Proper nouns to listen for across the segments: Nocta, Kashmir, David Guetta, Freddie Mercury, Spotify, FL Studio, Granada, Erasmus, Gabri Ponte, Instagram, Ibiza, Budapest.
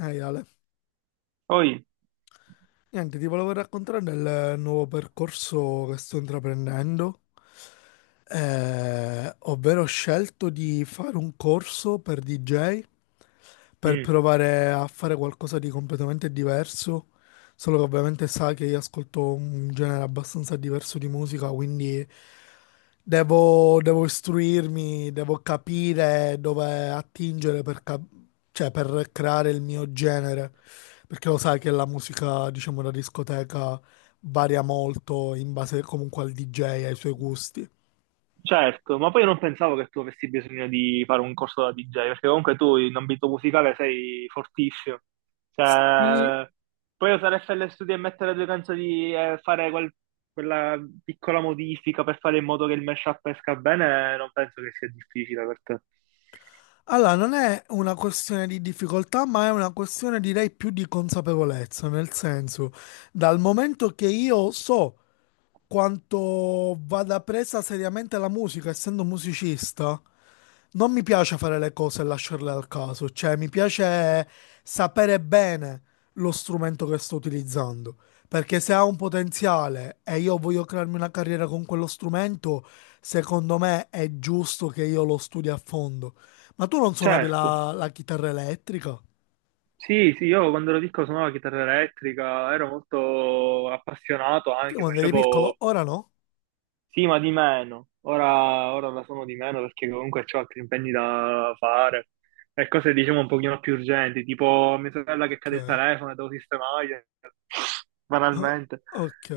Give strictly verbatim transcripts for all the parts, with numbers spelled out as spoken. Ehi Ale, Poi, niente, ti volevo raccontare del nuovo percorso che sto intraprendendo. Eh, ovvero, ho scelto di fare un corso per D J per mm. provare a fare qualcosa di completamente diverso, solo che ovviamente sa che io ascolto un genere abbastanza diverso di musica, quindi devo, devo istruirmi, devo capire dove attingere per, cap- cioè, per creare il mio genere, perché lo sai che la musica, diciamo, da discoteca varia molto in base comunque al D J e ai suoi gusti. Certo, ma poi io non pensavo che tu avessi bisogno di fare un corso da D J, perché comunque tu in ambito musicale sei fortissimo. Sì. Cioè, puoi usare F L Studio e mettere due canzoni e fare quel- quella piccola modifica per fare in modo che il mashup esca bene, non penso che sia difficile per te. Allora, non è una questione di difficoltà, ma è una questione direi più di consapevolezza, nel senso, dal momento che io so quanto vada presa seriamente la musica, essendo musicista, non mi piace fare le cose e lasciarle al caso, cioè mi piace sapere bene lo strumento che sto utilizzando, perché se ha un potenziale e io voglio crearmi una carriera con quello strumento, secondo me è giusto che io lo studi a fondo. Ma tu non suonavi Certo, la, la chitarra elettrica? sì, sì, io quando ero piccolo suonavo la chitarra elettrica, ero molto appassionato Perché anche, quando eri piccolo, facevo. ora no? Sì, ma di meno. Ora, ora la suono di meno perché comunque ho altri impegni da fare e cose diciamo un pochino più urgenti, tipo mia sorella che cade il Ok. telefono e devo sistemargli, Ah, banalmente. ok.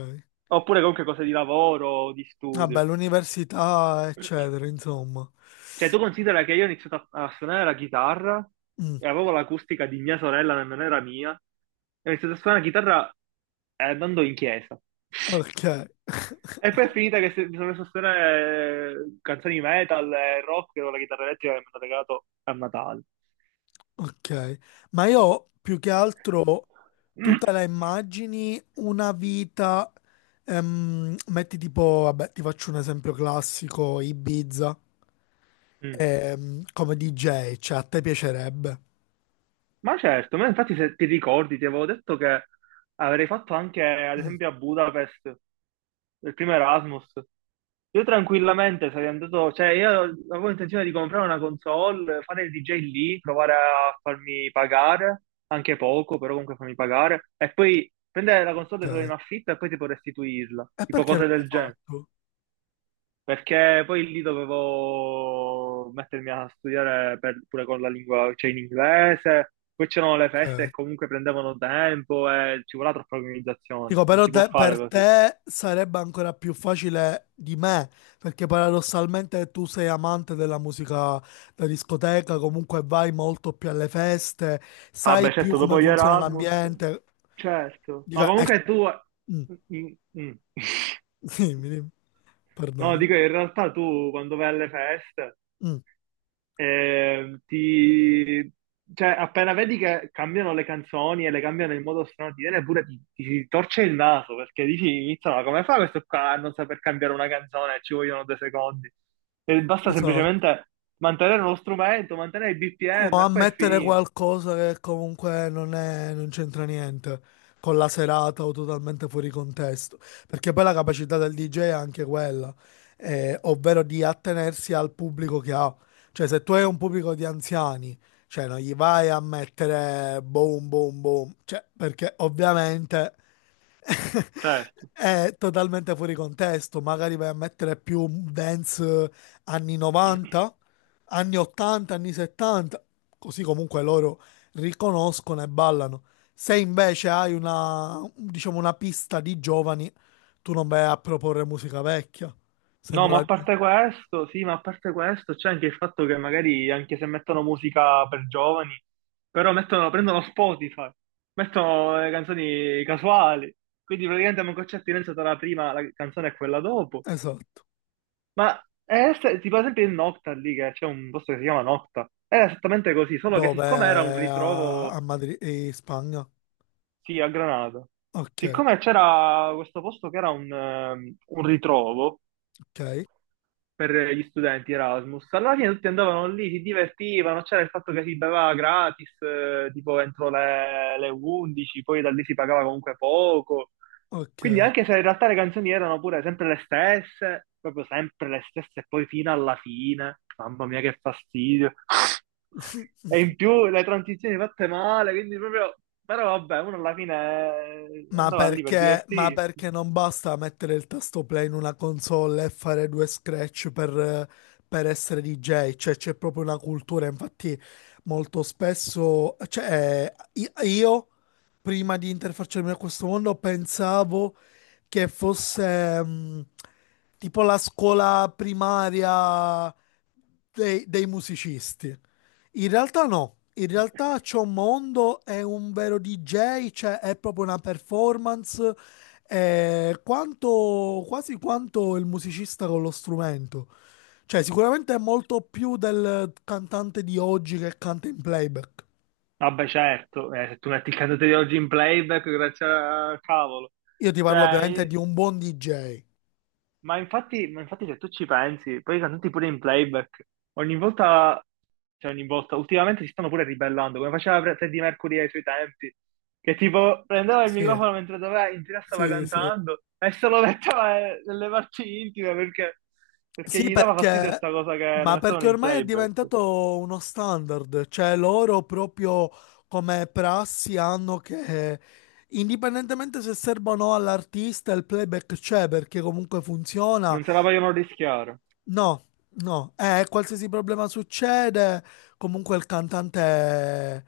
Oppure comunque cose di lavoro o di Vabbè, studio. l'università, eccetera, insomma. Cioè, tu considera che io ho iniziato a, a suonare la chitarra Mm, e avevo l'acustica di mia sorella, nemmeno era mia. E ho iniziato a suonare la chitarra eh, andando in chiesa. ok. E poi è finita che se- mi sono messo a suonare eh, canzoni metal e rock con la chitarra elettrica che mi hanno regalato a Natale. Ok, ma io ho più che altro tu te la immagini una vita, ehm, metti tipo, vabbè, ti faccio un esempio classico, Ibiza, Mm. ehm, come D J, cioè a te piacerebbe. Ma certo, ma infatti se ti ricordi, ti avevo detto che avrei fatto anche, ad Mm, esempio, a Budapest. Del primo Erasmus. Io tranquillamente sarei andato, cioè io avevo intenzione di comprare una console, fare il D J lì, provare a farmi pagare, anche poco, però comunque farmi pagare, e poi prendere la console solo in ok, affitto e poi tipo restituirla, e tipo perché cose non l'hai del genere, fatto? perché poi lì dovevo mettermi a studiare per- pure con la lingua, cioè in inglese, poi c'erano le feste e Ok. comunque prendevano tempo e ci voleva troppa organizzazione, Dico, non però si può te- fare per così. te sarebbe ancora più facile di me, perché paradossalmente tu sei amante della musica da discoteca, comunque vai molto più alle feste, Ah, sai beh, più certo, come dopo gli funziona Erasmus, l'ambiente. certo. Dico, Ma eh, comunque tu... mm, Mm, mm. dimmi, dimmi, No, perdono. dico, in realtà tu quando vai alle feste, Mm, eh, ti... Cioè, appena vedi che cambiano le canzoni e le cambiano in modo strano, ti viene pure, ti, ti si torce il naso, perché dici, "Minchia, ma come fa questo qua a non saper cambiare una canzone? Ci vogliono due secondi. E basta esatto. semplicemente mantenere lo strumento, mantenere il O B P M e poi è ammettere finito." qualcosa che comunque non è- non c'entra niente con la serata o totalmente fuori contesto. Perché poi la capacità del D J è anche quella, eh, ovvero di attenersi al pubblico che ha. Cioè, se tu hai un pubblico di anziani, cioè non gli vai a mettere boom, boom, boom. Cioè, perché ovviamente Certo. è totalmente fuori contesto, magari vai a mettere più dance eh, anni novanta, anni ottanta, anni settanta, così comunque loro riconoscono e ballano. Se invece hai una, diciamo, una pista di giovani, tu non vai a proporre musica vecchia, se No, non ma la... a parte questo, sì, ma a parte questo, c'è anche il fatto che magari anche se mettono musica per giovani, però mettono, prendono Spotify, mettono le canzoni casuali, quindi praticamente manco c'è attinenza tra la prima la canzone e quella dopo. Esatto. Ma è ess- tipo ad esempio il Nocta lì, che c'è un posto che si chiama Nocta, era esattamente così, solo che siccome era un Dove? A, ritrovo, a Madrid, in Spagna. sì, a Granada, Ok, siccome c'era questo posto che era un ehm, un ritrovo, ok, per gli studenti Erasmus. Alla fine tutti andavano lì, si divertivano, c'era il fatto che si beveva gratis, eh, tipo entro le, le undici, poi da lì si pagava comunque poco. Quindi ok. anche se in realtà le canzoni erano pure sempre le stesse, proprio sempre le stesse, e poi fino alla fine, mamma mia che fastidio. E in più le transizioni fatte male, quindi proprio... Però vabbè, uno alla fine eh, Ma andava lì per perché, ma divertirsi. perché non basta mettere il tasto play in una console e fare due scratch per, eh, per essere D J? Cioè, c'è proprio una cultura. Infatti, molto spesso, cioè, i- io prima di interfacciarmi a questo mondo pensavo che fosse mh, tipo la scuola primaria dei, dei musicisti. In realtà no, in realtà c'è un mondo è un vero D J, cioè è proprio una performance, è quanto, quasi quanto il musicista con lo strumento. Cioè sicuramente è molto più del cantante di oggi che canta in playback. Vabbè, certo, eh, se tu metti il cantante di oggi in playback, grazie al cavolo. Io ti parlo Cioè, ovviamente di eh, un buon D J. ma infatti, ma infatti se tu ci pensi, poi i cantanti pure in playback, ogni volta, cioè ogni volta, ultimamente si stanno pure ribellando, come faceva Fre- Freddie Mercury ai suoi tempi, che tipo prendeva il Sì, microfono mentre doveva, in diretta stava sì, sì. cantando e se lo metteva eh, nelle parti intime perché, perché Sì, gli dava fastidio perché, sta cosa che lo ma mettevano perché in ormai è playback. diventato uno standard, cioè loro proprio come prassi hanno che indipendentemente se serve o no all'artista, il playback c'è perché comunque funziona. Non se la vogliono rischiare. No, no, eh, qualsiasi problema succede, comunque il cantante,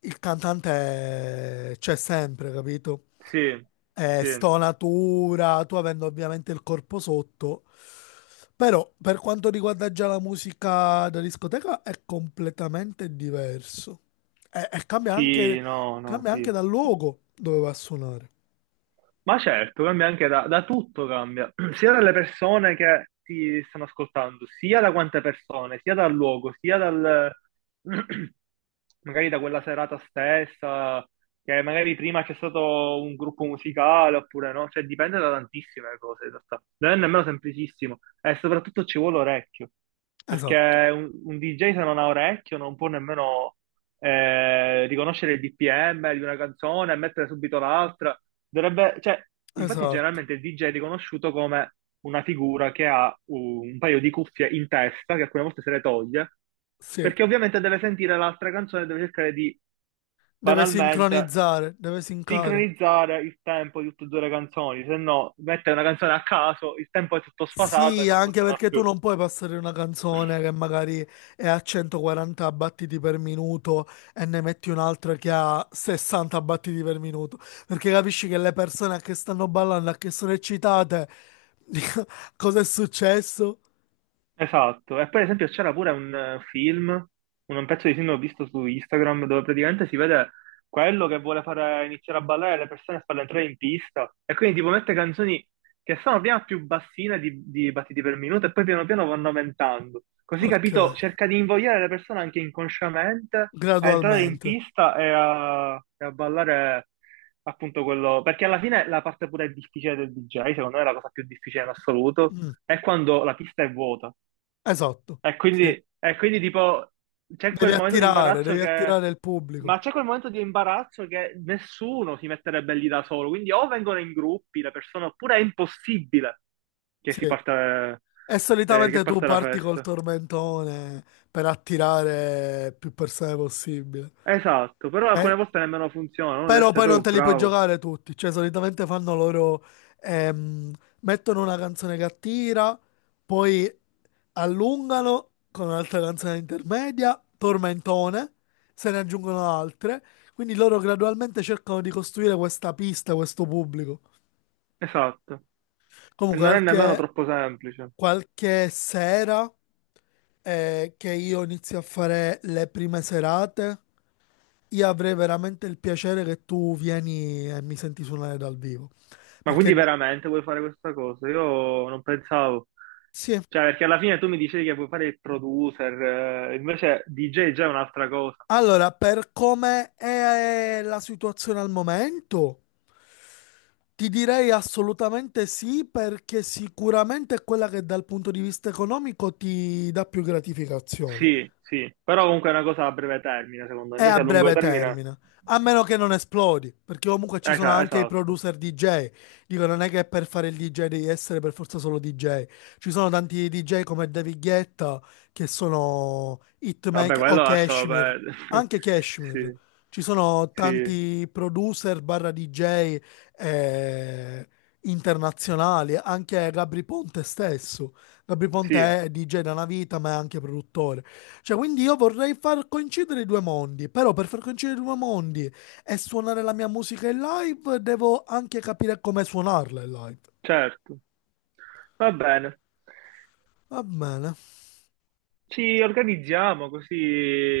il cantante c'è sempre, capito? Sì, Eh, sì. stonatura, tu avendo ovviamente il corpo sotto. Però per quanto riguarda già la musica da discoteca è completamente diverso. E, e cambia Sì, anche, no, no, cambia anche sì. dal luogo dove va a suonare. Ma certo, cambia anche da, da tutto, cambia, sia dalle persone che ti stanno ascoltando, sia da quante persone, sia dal luogo, sia dal... magari da quella serata stessa, che magari prima c'è stato un gruppo musicale oppure no, cioè dipende da tantissime cose in realtà, non è nemmeno semplicissimo e soprattutto ci vuole orecchio, Esatto, perché un, un D J se non ha orecchio non può nemmeno eh, riconoscere il B P M di una canzone e mettere subito l'altra. Dovrebbe, cioè, infatti, esatto, generalmente il D J è riconosciuto come una figura che ha un un paio di cuffie in testa, che alcune volte se le toglie, sì. perché ovviamente deve sentire l'altra canzone e deve cercare di Deve banalmente sincronizzare, deve sincare. sincronizzare il tempo di tutte e due le canzoni, se no mette una canzone a caso, il tempo è tutto sfasato e Sì, non anche funziona perché tu più. non puoi passare una canzone che magari è a centoquaranta battiti per minuto e ne metti un'altra che ha sessanta battiti per minuto, perché capisci che le persone che stanno ballando, che sono eccitate, cosa è successo? Esatto, e poi ad esempio c'era pure un eh, film, un pezzo di film che ho visto su Instagram dove praticamente si vede quello che vuole fare iniziare a ballare le persone e farle entrare in pista e quindi tipo mette canzoni che sono prima più bassine di, di battiti per minuto e poi piano piano vanno aumentando. Così Ok, capito, cerca di invogliare le persone anche inconsciamente a entrare in gradualmente. pista e a, e a ballare appunto quello, perché alla fine la parte pure difficile del D J, secondo me è la cosa più difficile in assoluto, Mm, è quando la pista è vuota esatto, e sì. quindi, e quindi tipo c'è Devi quel momento di attirare, imbarazzo devi che... attirare il Ma pubblico. c'è quel momento di imbarazzo che nessuno si metterebbe lì da solo, quindi o vengono in gruppi le persone, oppure è impossibile che si Sì. parta, E eh, che solitamente tu parte la parti col festa. tormentone per attirare più persone possibile. Esatto, però Eh, alcune volte nemmeno funziona, uno deve Però essere poi non proprio te li puoi bravo. giocare tutti, cioè solitamente fanno loro, ehm, mettono una canzone che attira, poi allungano con un'altra canzone intermedia, tormentone, se ne aggiungono altre, quindi loro gradualmente cercano di costruire questa pista, questo pubblico. Esatto, e Comunque non è nemmeno anche troppo semplice. qualche sera eh, che io inizio a fare le prime serate, io avrei veramente il piacere che tu vieni e mi senti suonare dal vivo. Ma quindi Perché veramente vuoi fare questa cosa? Io non pensavo. sì, Cioè, perché alla fine tu mi dicevi che vuoi fare il producer, eh, invece D J già è già un'altra cosa. allora, per come è eh, la situazione al momento, ti direi assolutamente sì, perché sicuramente è quella che dal punto di vista economico ti dà più gratificazione. Sì, sì, però comunque è una cosa a breve termine, secondo me. È a Invece a lungo breve termine, termine. A meno che non esplodi, perché comunque ci sono esa- anche i esatto. producer D J. Dico, non è che per fare il D J devi essere per forza solo D J. Ci sono tanti D J come David Guetta che sono Vabbè, hitmaker o quello lascialo Kashmir, perdere. anche Kashmir. Sì, Ci sono sì, tanti producer barra D J eh, internazionali, anche Gabri Ponte stesso. Gabri Ponte sì, è D J da una vita, ma è anche produttore. Cioè, quindi io vorrei far coincidere i due mondi, però per far coincidere i due mondi e suonare la mia musica in live, devo anche capire come suonarla in live. certo. Va bene. Va bene. Ci organizziamo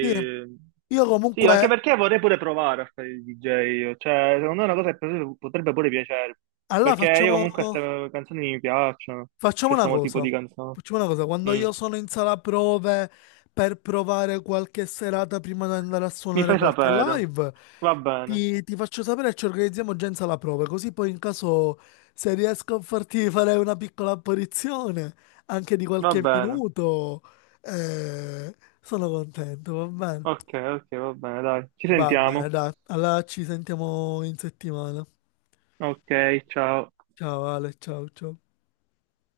Sì, io Sì, anche comunque, perché vorrei pure provare a fare il D J. Io. Cioè, secondo me è una cosa che potrebbe potrebbe pure piacere. allora Perché io facciamo... comunque queste canzoni mi piacciono. Facciamo una Questo tipo cosa, di canzone. facciamo una cosa, quando Mm. io sono in sala prove per provare qualche serata prima di andare a Mi suonare fai qualche sapere. live, Va bene, ti, ti faccio sapere e ci organizziamo già in sala prove, così poi in caso se riesco a farti fare una piccola apparizione, anche di va qualche bene. minuto, eh, sono contento, va bene? Ok, ok, va bene, dai. Ci Va bene, sentiamo. dai, allora ci sentiamo in settimana. Ok, ciao. Ciao Ale, ciao ciao.